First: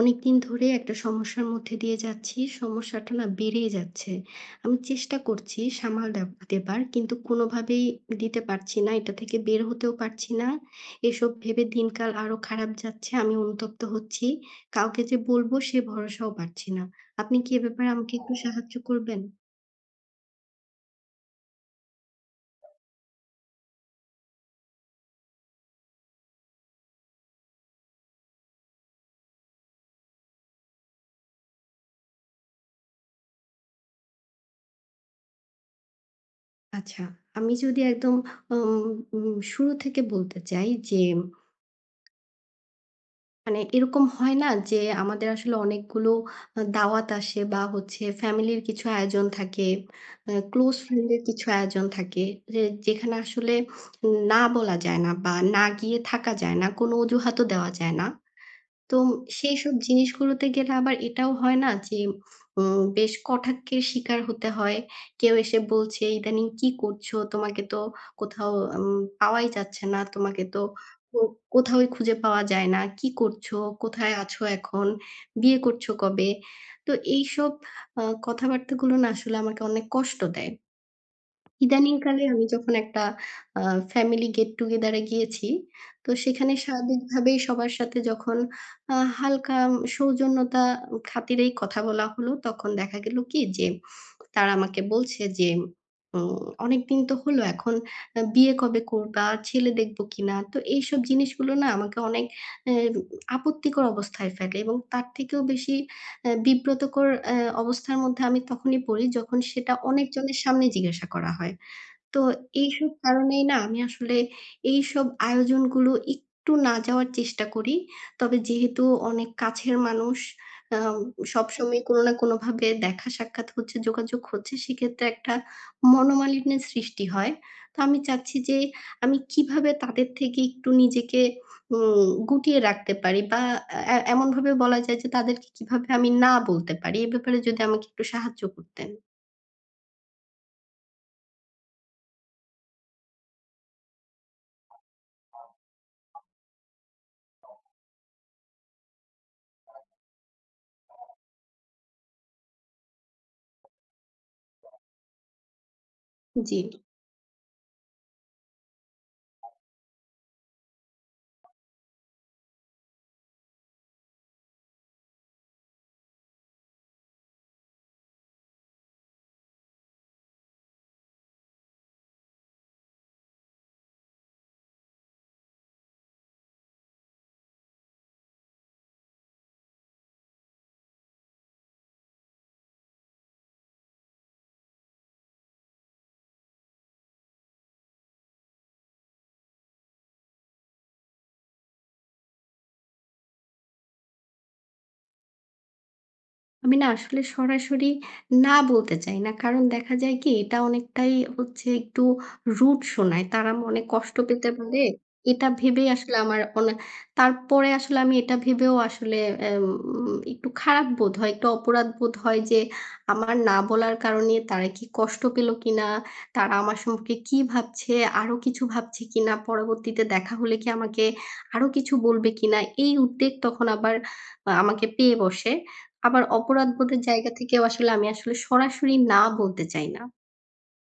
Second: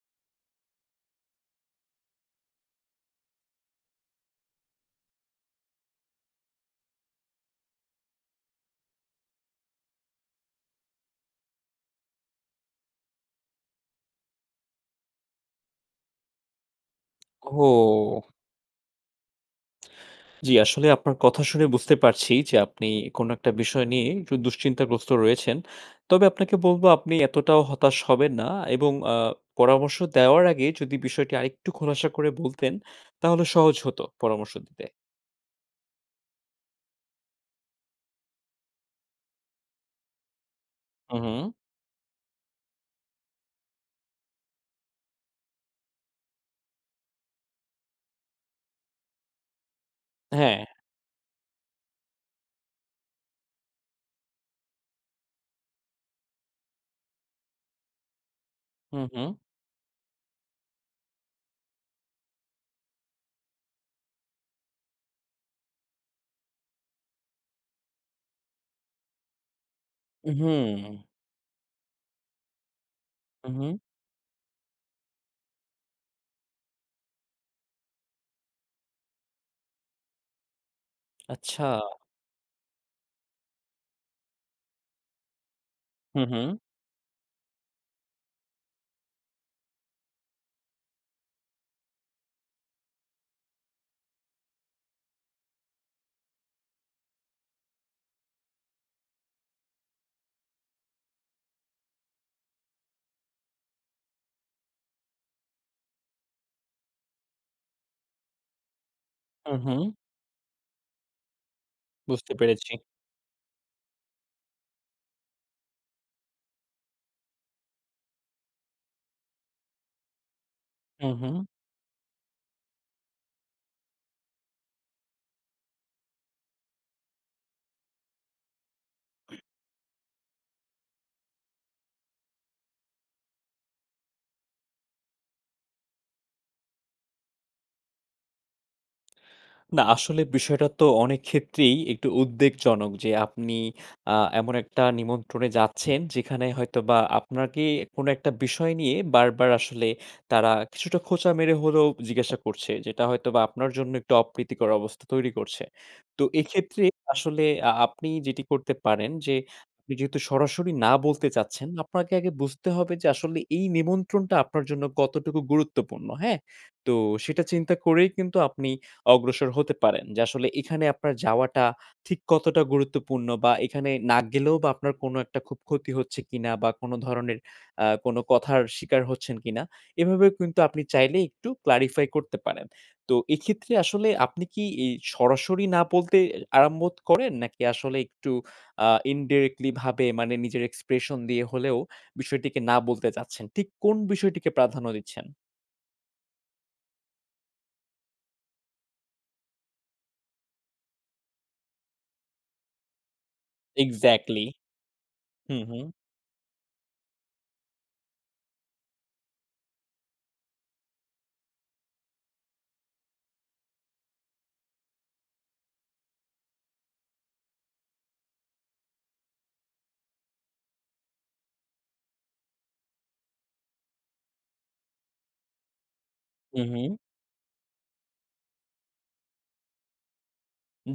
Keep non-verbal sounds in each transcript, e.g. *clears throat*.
অনেকদিন ধরে একটা সমস্যার মধ্যে দিয়ে যাচ্ছি। সমস্যাটা না বেড়েই যাচ্ছে। আমি চেষ্টা করছি সামাল দেব দেবার, কিন্তু কোনোভাবেই দিতে পারছি না। এটা থেকে বের হতেও পারছি না। এসব ভেবে দিনকাল আরো খারাপ যাচ্ছে। আমি অনুতপ্ত হচ্ছি। কাউকে যে বলবো সে ভরসাও পাচ্ছি না। আপনি কি এ ব্যাপারে আমাকে ও! একটু সাহায্য করবেন? জি, আসলে আপনার কথা শুনে বুঝতে পারছি যে আপনি কোনো একটা বিষয় নিয়ে একটু দুশ্চিন্তাগ্রস্ত রয়েছেন। তবে আপনাকে বলব আপনি এতটাও হতাশ হবেন না এবং পরামর্শ দেওয়ার আগে যদি বিষয়টি আরেকটু খোলাসা করে বলতেন তাহলে সহজ হতো পরামর্শ দিতে। আচ্ছা, আমি যদি একদম উম উম শুরু থেকে বলতে চাই যে, হু, হু। মানে এরকম হয় না যে আমাদের আসলে অনেকগুলো দাওয়াত আসে, বা হচ্ছে ফ্যামিলির কিছু আয়োজন থাকে, হ্যাঁ। ক্লোজ ফ্রেন্ডের কিছু আয়োজন থাকে। যে যেখানে আসলে না বলা যায় না, বা না গিয়ে থাকা যায় না। কোনো অজুহাতও দেওয়া যায় না। তো হু, হু। সেইসব জিনিসগুলোতে গেলে আবার এটাও হয় না যে বেশ কটাক্ষের শিকার হতে হয়। কেউ এসে বলছে, "ইদানিং কি করছো? তোমাকে তো কোথাও পাওয়াই যাচ্ছে না। তোমাকে তো হুম। কো কোথাওই খুঁজে পাওয়া যায় না। কি হু, করছো? হু। কোথায় আছো এখন? বিয়ে করছো কবে?" তো এইসব আ কথাবার্তাগুলো না আসলে আমাকে অনেক কষ্ট দেয়। আচ্ছা। ইদানিংকালে আমি যখন একটা আ ফ্যামিলি গেট টুগেদার এ গিয়েছি, তো হু, হু। সেখানে স্বাভাবিকভাবেই সবার সাথে যখন হালকা সৌজন্যতা খাতিরেই কথা বলা হলো, তখন দেখা গেল কি যে তারা আমাকে বলছে যে, "অনেকদিন তো হলো, এখন বিয়ে কবে করবা? ছেলে দেখব কিনা?" তো এইসব জিনিসগুলো না আমাকে অনেক অ্যা আপত্তিকর অবস্থায় ফেলে, এবং তার থেকেও বেশি বিব্রতকর অবস্থার মধ্যে আমি তখনই পড়ি যখন হু, সেটা হু। অনেকজনের সামনে জিজ্ঞাসা করা হয়। তো বুঝতে পেরেছি। এইসব কারণেই না আমি আসলে এইসব আয়োজনগুলো একটু না যাওয়ার চেষ্টা করি। তবে যেহেতু অনেক কাছের মানুষ, আম হু, হু। সবসময় কোনো না কোনোভাবে দেখা সাক্ষাৎ হচ্ছে, যোগাযোগ হচ্ছে, সেক্ষেত্রে একটা মনোমালিন্যের সৃষ্টি হয়। তো আমি চাচ্ছি যে আমি কিভাবে তাদের থেকে একটু নিজেকে গুটিয়ে রাখতে পারি, বা এমনভাবে বলা যায় যে তাদেরকে কিভাবে আমি না বলতে পারি? এ ব্যাপারে যদি আমাকে একটু সাহায্য করতেন। না আসলে বিষয়টা তো অনেক ক্ষেত্রেই একটু উদ্বেগজনক যে আপনি আ এমন একটা নিমন্ত্রণে যাচ্ছেন যেখানে হয়তোবা আপনাকে কোনো একটা বিষয় নিয়ে বারবার আসলে তারা কিছুটা খোঁচা মেরে হলেও জিজ্ঞাসা করছে। যেটা হয়তোবা আপনার জন্য একটু অপ্রীতিকর অবস্থা তৈরি করছে। তো জি। এক্ষেত্রে আসলে আপনি যেটি করতে পারেন যে আপনি যেহেতু সরাসরি না বলতে চাচ্ছেন, আপনাকে আগে বুঝতে হবে যে আসলে এই নিমন্ত্রণটা আপনার জন্য কতটুকু গুরুত্বপূর্ণ, হ্যাঁ? তো সেটা চিন্তা করেই কিন্তু আপনি অগ্রসর হতে পারেন। যে আসলে এখানে আপনার যাওয়াটা ঠিক কতটা গুরুত্বপূর্ণ বা এখানে না গেলেও বা আপনার কোনো একটা খুব ক্ষতি হচ্ছে কিনা বা কোনো ধরনের কোনো কথার শিকার হচ্ছেন কিনা, এভাবেও কিন্তু আপনি চাইলে একটু ক্লারিফাই করতে পারেন। তো এক্ষেত্রে আসলে আপনি কি এই সরাসরি না বলতে আরম্ভ করেন? নাকি আসলে একটু ইনডাইরেক্টলি ভাবে মানে নিজের এক্সপ্রেশন দিয়ে হলেও বিষয়টিকে না বলতে চাচ্ছেন? ঠিক কোন বিষয়টিকে প্রাধান্য দিচ্ছেন? আমি না আসলে সরাসরি না বলতে চাই না। কারণ দেখা যায় কি? এটা অনেকটাই হচ্ছে একটু রুড শোনায়। তারা মনে কষ্ট এক্সাক্টলি। পেতে পারে। এটা হু, হু। ভেবেই আসলে আমার অনে তারপরে আসলে আমি এটা ভেবেও আসলে এম একটু খারাপ বোধ হয়, একটু অপরাধ বোধ হয় যে আমার না বলার কারণে তারা কি কষ্ট পেল কিনা? তারা আমার সম্পর্কে কি ভাবছে? আরো কিছু ভাবছে কিনা? পরবর্তীতে দেখা হলে কি আমাকে আরো কিছু বলবে কিনা? এই উদ্বেগ তখন আবার আমাকে পেয়ে বসে। আবার হু, হু। অপরাধবোধের জায়গা থেকেও আসলে আমি আসলে সরাসরি না বলতে চাই না।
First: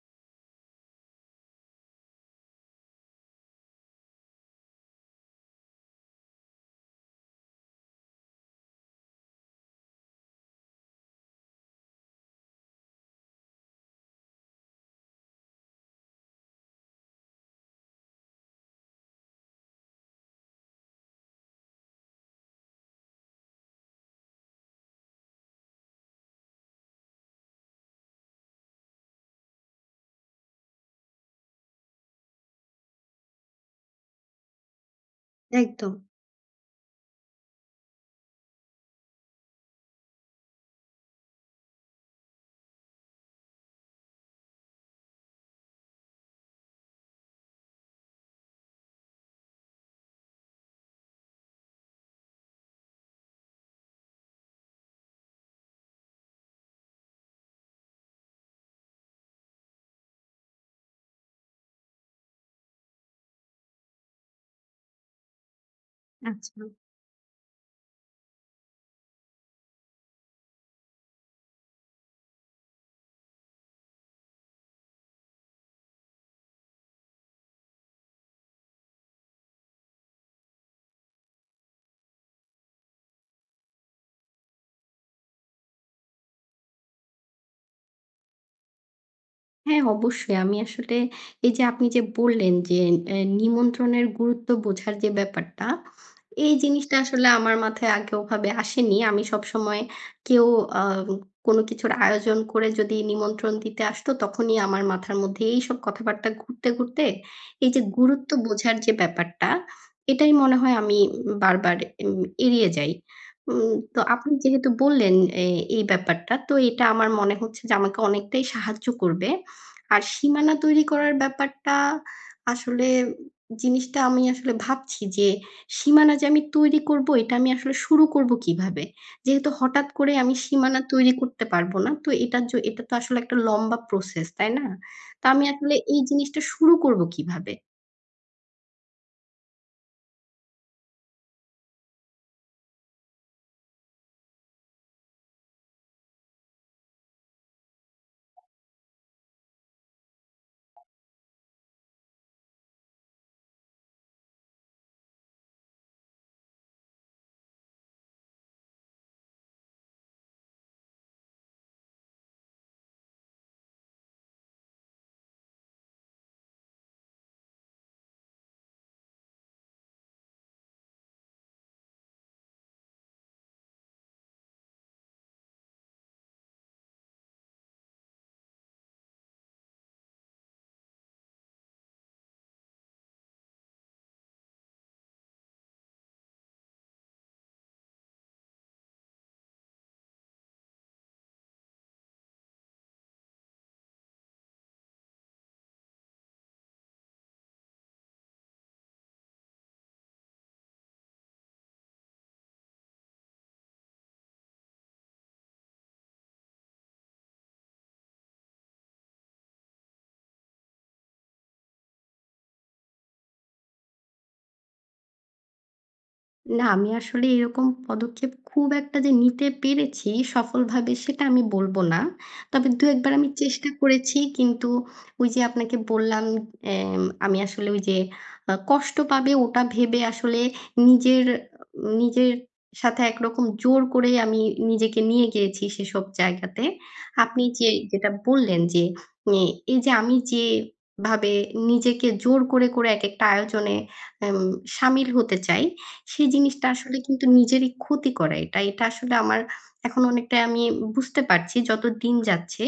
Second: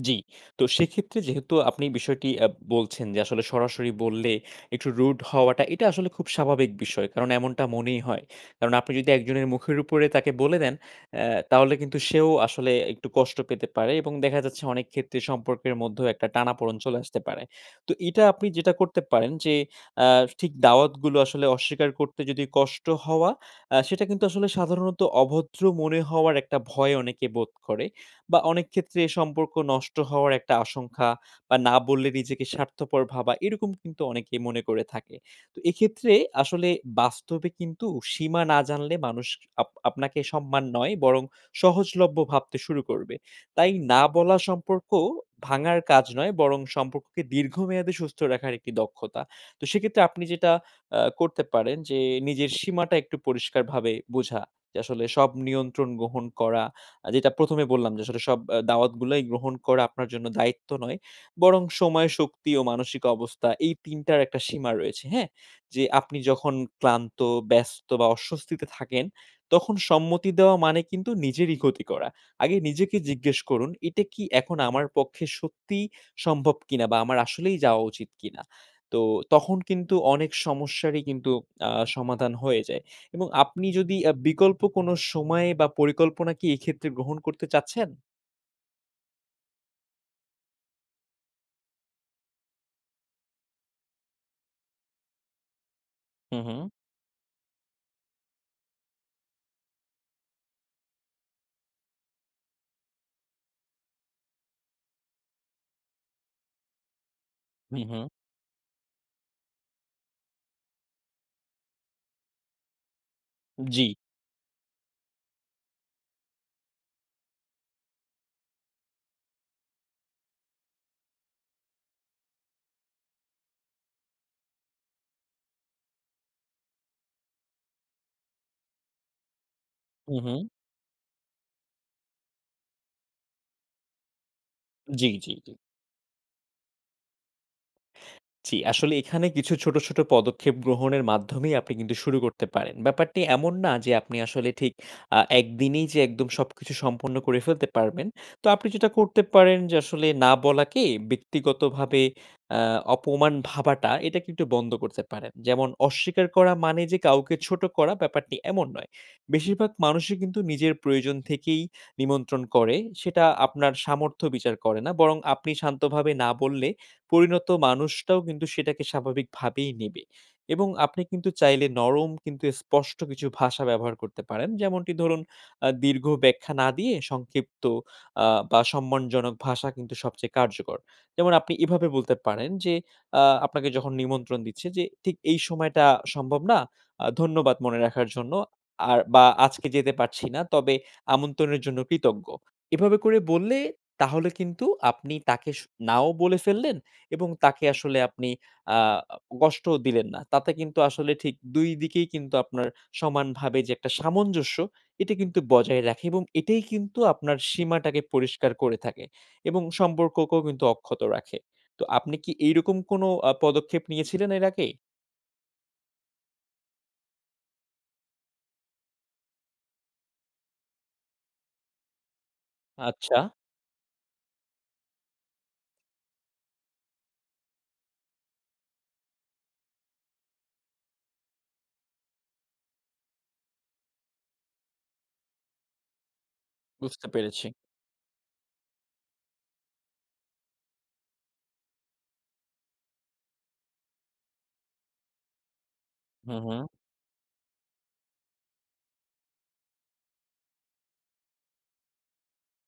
জি। তো সেক্ষেত্রে যেহেতু আপনি বিষয়টি বলছেন যে আসলে সরাসরি বললে একটু রুড হওয়াটা এটা আসলে খুব স্বাভাবিক বিষয়। কারণ এমনটা মনেই হয়। কারণ আপনি যদি একজনের মুখের উপরে তাকে বলে দেন তাহলে কিন্তু সেও আসলে একটু কষ্ট পেতে পারে এবং দেখা যাচ্ছে অনেক ক্ষেত্রে সম্পর্কের মধ্যেও একটা টানাপোড়েন চলে আসতে পারে। তো এটা আপনি যেটা করতে পারেন যে আ ঠিক দাওয়াতগুলো আসলে অস্বীকার করতে যদি কষ্ট হওয়া সেটা কিন্তু আসলে সাধারণত অভদ্র মনে হওয়ার একটা ভয় অনেকে বোধ করে। বা অনেক ক্ষেত্রে এ সম্পর্ক নষ্ট হওয়ার একটা আশঙ্কা বা না বললে নিজেকে স্বার্থপর ভাবা এরকম কিন্তু অনেকেই মনে করে থাকে। তো একদম। এক্ষেত্রে আসলে বাস্তবে কিন্তু সীমা না জানলে মানুষ আপনাকে সম্মান নয় বরং সহজলভ্য ভাবতে শুরু করবে। তাই না বলা সম্পর্ক ভাঙার কাজ নয় বরং সম্পর্ককে দীর্ঘমেয়াদে সুস্থ রাখার একটি দক্ষতা। তো সেক্ষেত্রে আপনি যেটা করতে পারেন যে নিজের সীমাটা একটু পরিষ্কারভাবে বোঝা। যে আসলে সব নিয়ন্ত্রণ গ্রহণ করা যেটা ১ম এ বললাম যে আসলে সব দাওয়াতগুলাই গ্রহণ করা আপনার জন্য দায়িত্ব নয়। বরং সময়, শক্তি ও মানসিক অবস্থা এই ৩ টার একটা সীমা রয়েছে, হ্যাঁ? যে আপনি যখন ক্লান্ত, ব্যস্ত বা অস্বস্তিতে থাকেন, তখন সম্মতি দেওয়া মানে কিন্তু নিজেরই ক্ষতি করা। আগে নিজেকে জিজ্ঞেস করুন, "এটা কি এখন আমার পক্ষে সত্যিই সম্ভব কিনা বা আমার আসলেই যাওয়া উচিত কিনা?" তো তখন কিন্তু অনেক সমস্যারই কিন্তু সমাধান হয়ে যায়। এবং আপনি যদি বিকল্প কোনো সময় বা পরিকল্পনা কি এক্ষেত্রে গ্রহণ করতে চাচ্ছেন? হ্যাঁ, অবশ্যই। আমি আসলে এই যে আপনি যে বললেন যে, নিমন্ত্রণের গুরুত্ব বোঝার যে ব্যাপারটা, হু, এই হু, জিনিসটা আসলে আমার মাথায় আগে ওভাবে আসেনি। আমি সবসময় কেউ আ কোনো কিছুর আয়োজন করে যদি নিমন্ত্রণ দিতে আসতো, তখনই আমার মাথার মধ্যে এইসব কথাবার্তা ঘুরতে, ঘুরতে এই হু, যে হু। গুরুত্ব বোঝার যে ব্যাপারটা, এটাই মনে হয় আমি বারবার এড়িয়ে যাই। জি। তো আপনি যেহেতু বললেন এ এই ব্যাপারটা, তো এটা আমার মনে হচ্ছে যে আমাকে অনেকটাই সাহায্য করবে। আর সীমানা তৈরি করার ব্যাপারটা, আসলে জিনিসটা আমি আসলে ভাবছি যে সীমানা যে আমি তৈরি করব, এটা আমি আসলে শুরু করব কিভাবে? যেহেতু হঠাৎ করে হু, আমি হু। সীমানা তৈরি করতে পারব না। তো এটা তো আসলে একটা লম্বা প্রসেস, তাই না? জি, তো জি, আমি জি। আসলে এই জিনিসটা শুরু করব কিভাবে? জি, আসলে এখানে কিছু ছোট, ছোট পদক্ষেপ গ্রহণের মাধ্যমেই আপনি কিন্তু শুরু করতে পারেন। ব্যাপারটি এমন না যে আপনি আসলে ঠিক একদিনেই যে একদম সবকিছু সম্পন্ন করে ফেলতে পারবেন। তো আপনি যেটা করতে পারেন যে আসলে না বলাকে ব্যক্তিগতভাবে আ অপমান ভাবাটা এটা কিন্তু বন্ধ করতে পারেন। যেমন অস্বীকার করা মানে যে কাউকে ছোট করা ব্যাপারটি এমন নয়। বেশিরভাগ মানুষই কিন্তু নিজের প্রয়োজন থেকেই নিমন্ত্রণ করে। সেটা আপনার সামর্থ্য বিচার করে না। বরং আপনি শান্তভাবে না বললে পরিণত মানুষটাও কিন্তু সেটাকে স্বাভাবিকভাবেই নেবে এবং আপনি কিন্তু চাইলে নরম কিন্তু স্পষ্ট কিছু ভাষা ব্যবহার করতে পারেন। যেমনটি ধরুন দীর্ঘ ব্যাখ্যা না দিয়ে সংক্ষিপ্ত আ বা সম্মানজনক ভাষা কিন্তু সবচেয়ে কার্যকর। যেমন আপনি এভাবে বলতে পারেন যে, আপনাকে যখন নিমন্ত্রণ দিচ্ছে যে, "ঠিক এই সময়টা সম্ভব না। আ ধন্যবাদ মনে রাখার জন্য। আর বা আজকে যেতে পারছি না। তবে আমন্ত্রণের জন্য কৃতজ্ঞ।" এভাবে করে বললে তাহলে কিন্তু আপনি তাকে নাও বলে ফেললেন। এবং তাকে আসলে আপনি আ কষ্টও দিলেন না। তাতে কিন্তু আসলে ঠিক ২ দিকেই কিন্তু আপনার সমানভাবে যে একটা সামঞ্জস্য, এটা কিন্তু বজায় রাখে এবং এটাই কিন্তু আপনার সীমাটাকে পরিষ্কার করে থাকে এবং সম্পর্ককেও কিন্তু অক্ষত রাখে। তো আপনি কি এইরকম কোনো পদক্ষেপ নিয়েছিলেন এর আগে? না, আমি আসলে এরকম পদক্ষেপ খুব একটা যে নিতে পেরেছি সফলভাবে, সেটা আমি বলব না। তবে ২-১ বার আচ্ছা, আমি চেষ্টা করেছি। কিন্তু ওই যে আপনাকে বললাম আমি আসলে ওই যে কষ্ট পাবে ওটা ভেবে আসলে নিজের নিজের সাথে একরকম জোর করে আমি নিজেকে নিয়ে গিয়েছি সেসব জায়গাতে। বুঝতে আপনি পেরেছি। যেটা বললেন যে, এ এই যে আমি যেভাবে নিজেকে জোর করে, করে একেকটা আয়োজনে এম শামিল হতে চাই, সেই হু, হু। জিনিসটা আসলে কিন্তু নিজেরই ক্ষতি করা এটা। এটা আসলে আমার এখন অনেকটা আমি বুঝতে পারছি যত দিন যাচ্ছে।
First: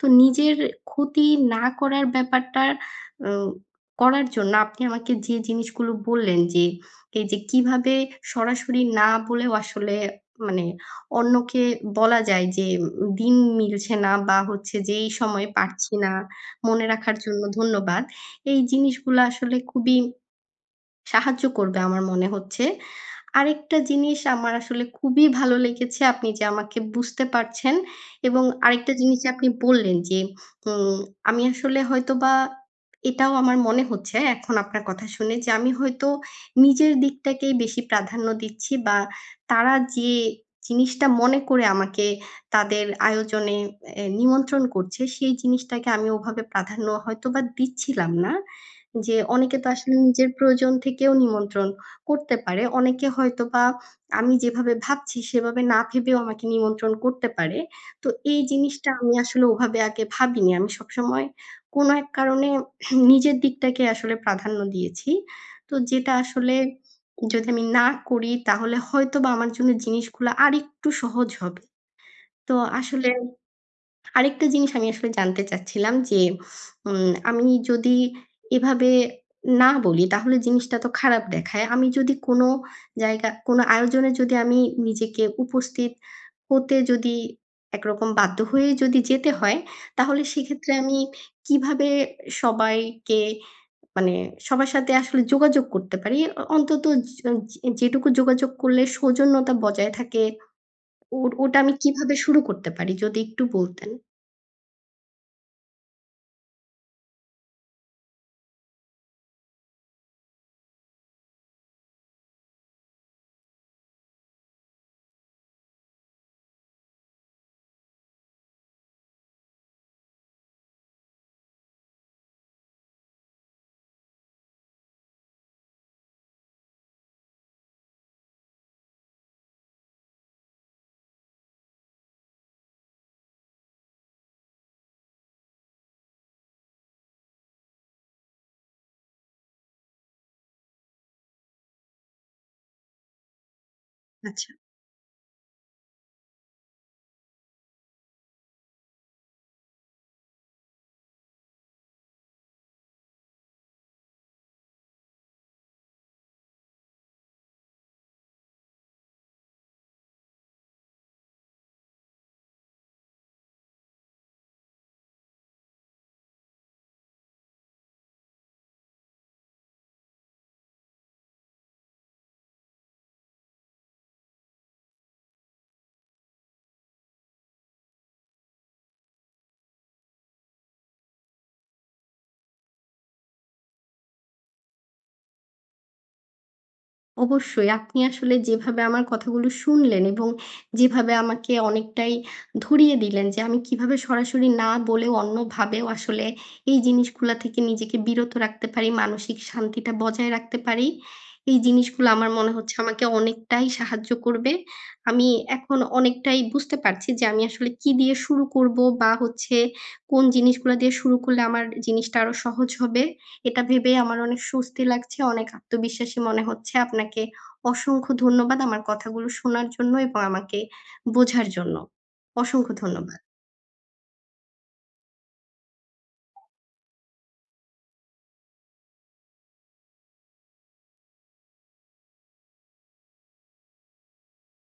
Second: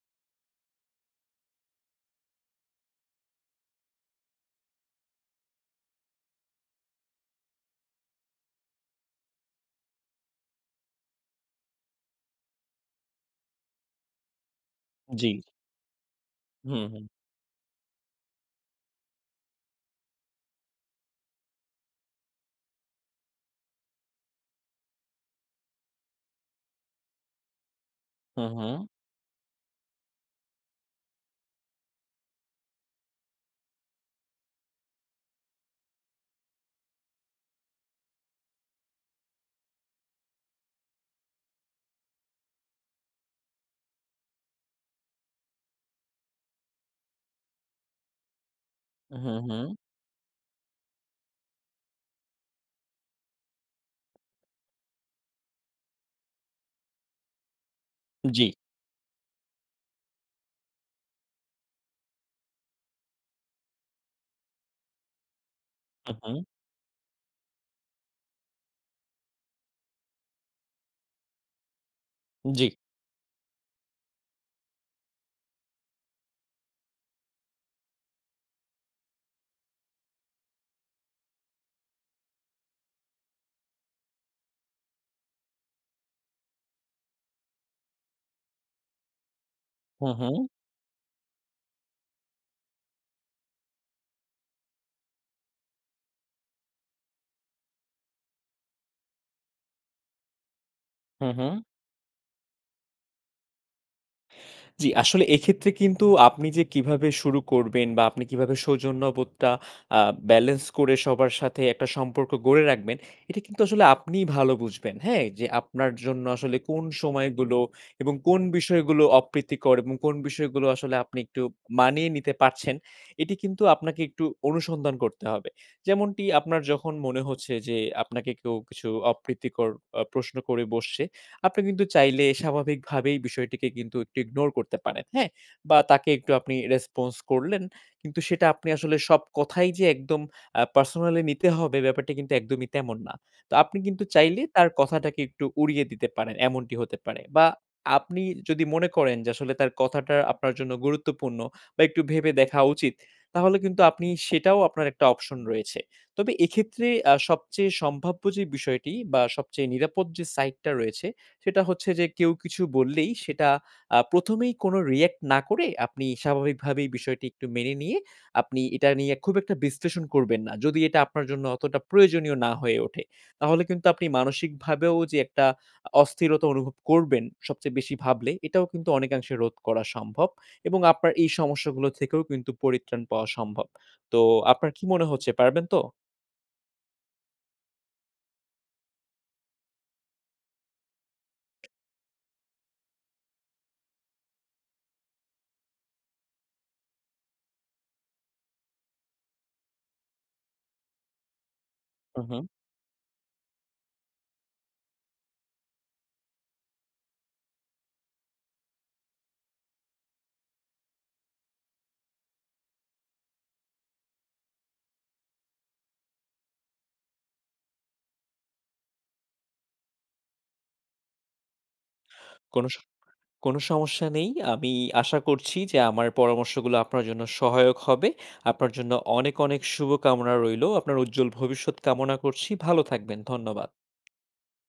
তো নিজের ক্ষতি না করার ব্যাপারটা অ করার জন্য আপনি আমাকে যে জিনিসগুলো বললেন যে, এই যে কিভাবে সরাসরি না বলেও আসলে, মানে অন্যকে বলা যায় যে, দিন মিলছে না, বা হচ্ছে যে এই জি। সময় পারছি না, হু, মনে হু। রাখার জন্য ধন্যবাদ। এই জিনিসগুলো আসলে খুবই সাহায্য করবে আমার মনে হচ্ছে। আরেকটা জিনিস আমার আসলে খুবই ভালো লেগেছে, আপনি যে আমাকে বুঝতে পারছেন, এবং হু, হু। আরেকটা জিনিস যে আপনি বললেন যে, উম আমি আসলে হয়তোবা, এটাও আমার মনে হচ্ছে এখন আপনার কথা শুনে যে আমি হয়তো নিজের দিকটাকেই বেশি প্রাধান্য দিচ্ছি, বা তারা যে জিনিসটা মনে করে আমাকে তাদের আয়োজনে নিমন্ত্রণ করছে, সেই জিনিসটাকে আমি ওভাবে প্রাধান্য হয়তোবা দিচ্ছিলাম না। যে হু, অনেকে হু। তো আসলে নিজের প্রয়োজন থেকেও নিমন্ত্রণ করতে পারে। অনেকে হয়তোবা আমি যেভাবে ভাবছি সেভাবে না ভেবেও আমাকে নিমন্ত্রণ করতে পারে। তো এই জি। জিনিসটা আমি আসলে ওভাবে আগে ভাবিনি। আমি সবসময় কোনো এক কারণে *clears throat* নিজের দিকটাকে আসলে প্রাধান্য দিয়েছি। তো যেটা হু, হু। আসলে যদি আমি না করি, তাহলে হয়তোবা আমার জন্য জিনিসগুলা আরেকটু সহজ হবে। তো জি। আসলে আরেকটা জিনিস আমি আসলে জানতে চাচ্ছিলাম যে, আমি যদি এভাবে না বলি, তাহলে জিনিসটা তো খারাপ দেখায়। আমি যদি কোনো জায়গা, কোনো আয়োজনে যদি আমি নিজেকে উপস্থিত হতে যদি একরকম বাধ্য হয়ে যদি যেতে হয়, হু, তাহলে হু। সেক্ষেত্রে আমি কিভাবে সবাইকে, মানে সবার সাথে আসলে যোগাযোগ করতে পারি? অন্তত য যে যেটুকু যোগাযোগ করলে সৌজন্যতা বজায় থাকে, হু, ওর হু। ওটা আমি কিভাবে শুরু করতে পারি? যদি একটু বলতেন। জি, আসলে এক্ষেত্রে কিন্তু আপনি যে কিভাবে শুরু করবেন বা আপনি কিভাবে সৌজন্যবোধটা আ ব্যালেন্স করে সবার সাথে একটা সম্পর্ক গড়ে রাখবেন, এটা কিন্তু আসলে আপনিই ভালো বুঝবেন, হ্যাঁ? যে আপনার জন্য আসলে কোন সময়গুলো এবং কোন বিষয়গুলো অপ্রীতিকর এবং কোন বিষয়গুলো আসলে আপনি একটু মানিয়ে নিতে পারছেন, এটি কিন্তু আপনাকে একটু অনুসন্ধান করতে হবে। যেমনটি আপনার যখন মনে হচ্ছে যে আপনাকে কেউ কিছু অপ্রীতিকর প্রশ্ন করে বসছে আপনি কিন্তু চাইলে স্বাভাবিকভাবেই বিষয়টিকে কিন্তু একটু ইগনোর করতে পারেন, হ্যাঁ? বা তাকে একটু আপনি রেসপন্স করলেন। কিন্তু সেটা আপনি আসলে সব কথাই যে একদম পার্সোনালি নিতে হবে ব্যাপারটা কিন্তু একদমই তেমন না। তো আপনি কিন্তু চাইলে আচ্ছা। তার কথাটাকে একটু উড়িয়ে দিতে পারেন, এমনটি হতে পারে। বা আপনি যদি মনে করেন যে আসলে তার কথাটা আপনার জন্য গুরুত্বপূর্ণ বা একটু ভেবে দেখা উচিত, তাহলে কিন্তু আপনি সেটাও আপনার একটা অপশন রয়েছে। তবে এক্ষেত্রে সবচেয়ে সম্ভাব্য যে বিষয়টি বা সবচেয়ে নিরাপদ যে সাইড টা রয়েছে সেটা হচ্ছে যে কেউ কিছু বললেই সেটা ১ম এই কোনো রিঅ্যাক্ট না করে আপনি স্বাভাবিকভাবেই বিষয়টি একটু মেনে নিয়ে আপনি এটা নিয়ে খুব একটা বিশ্লেষণ করবেন না। যদি এটা আপনার জন্য অতটা প্রয়োজনীয় না হয়ে ওঠে। তাহলে কিন্তু আপনি মানসিকভাবেও যে একটা অস্থিরতা অনুভব করবেন সবচেয়ে বেশি ভাবলে, এটাও কিন্তু অনেকাংশে রোধ করা সম্ভব এবং আপনার এই সমস্যাগুলো থেকেও কিন্তু পরিত্রাণ পাওয়া সম্ভব। তো আপনার কি মনে হচ্ছে পারবেন তো? অবশ্যই। আপনি আসলে যেভাবে আমার কথাগুলো শুনলেন এবং যেভাবে আমাকে অনেকটাই ধরিয়ে দিলেন যে আমি কিভাবে সরাসরি না বলেও অন্যভাবেও আসলে এই জিনিসগুলা থেকে নিজেকে বিরত রাখতে পারি, মানসিক শান্তিটা বজায় রাখতে পারি। এই জিনিসগুলো হু, আমার হু। মনে হচ্ছে আমাকে অনেকটাই সাহায্য করবে। আমি এখন অনেকটাই বুঝতে পারছি যে আমি আসলে কি দিয়ে শুরু করব, বা হচ্ছে কোন জিনিসগুলা দিয়ে শুরু করলে আমার জিনিসটা আরো সহজ হবে। এটা ভেবে আমার অনেক স্বস্তি লাগছে, অনেক আত্মবিশ্বাসী মনে হচ্ছে। আপনাকে অসংখ্য ধন্যবাদ আমার কথাগুলো শোনার জন্য এবং আমাকে বোঝার জন্য। কোনো অসংখ্য ধন্যবাদ। কোনো সমস্যা নেই। আমি আশা করছি যে আমার পরামর্শগুলো আপনার জন্য সহায়ক হবে। আপনার জন্য অনেক, অনেক শুভকামনা রইলো। আপনার উজ্জ্বল ভবিষ্যৎ কামনা করছি। ভালো থাকবেন। ধন্যবাদ।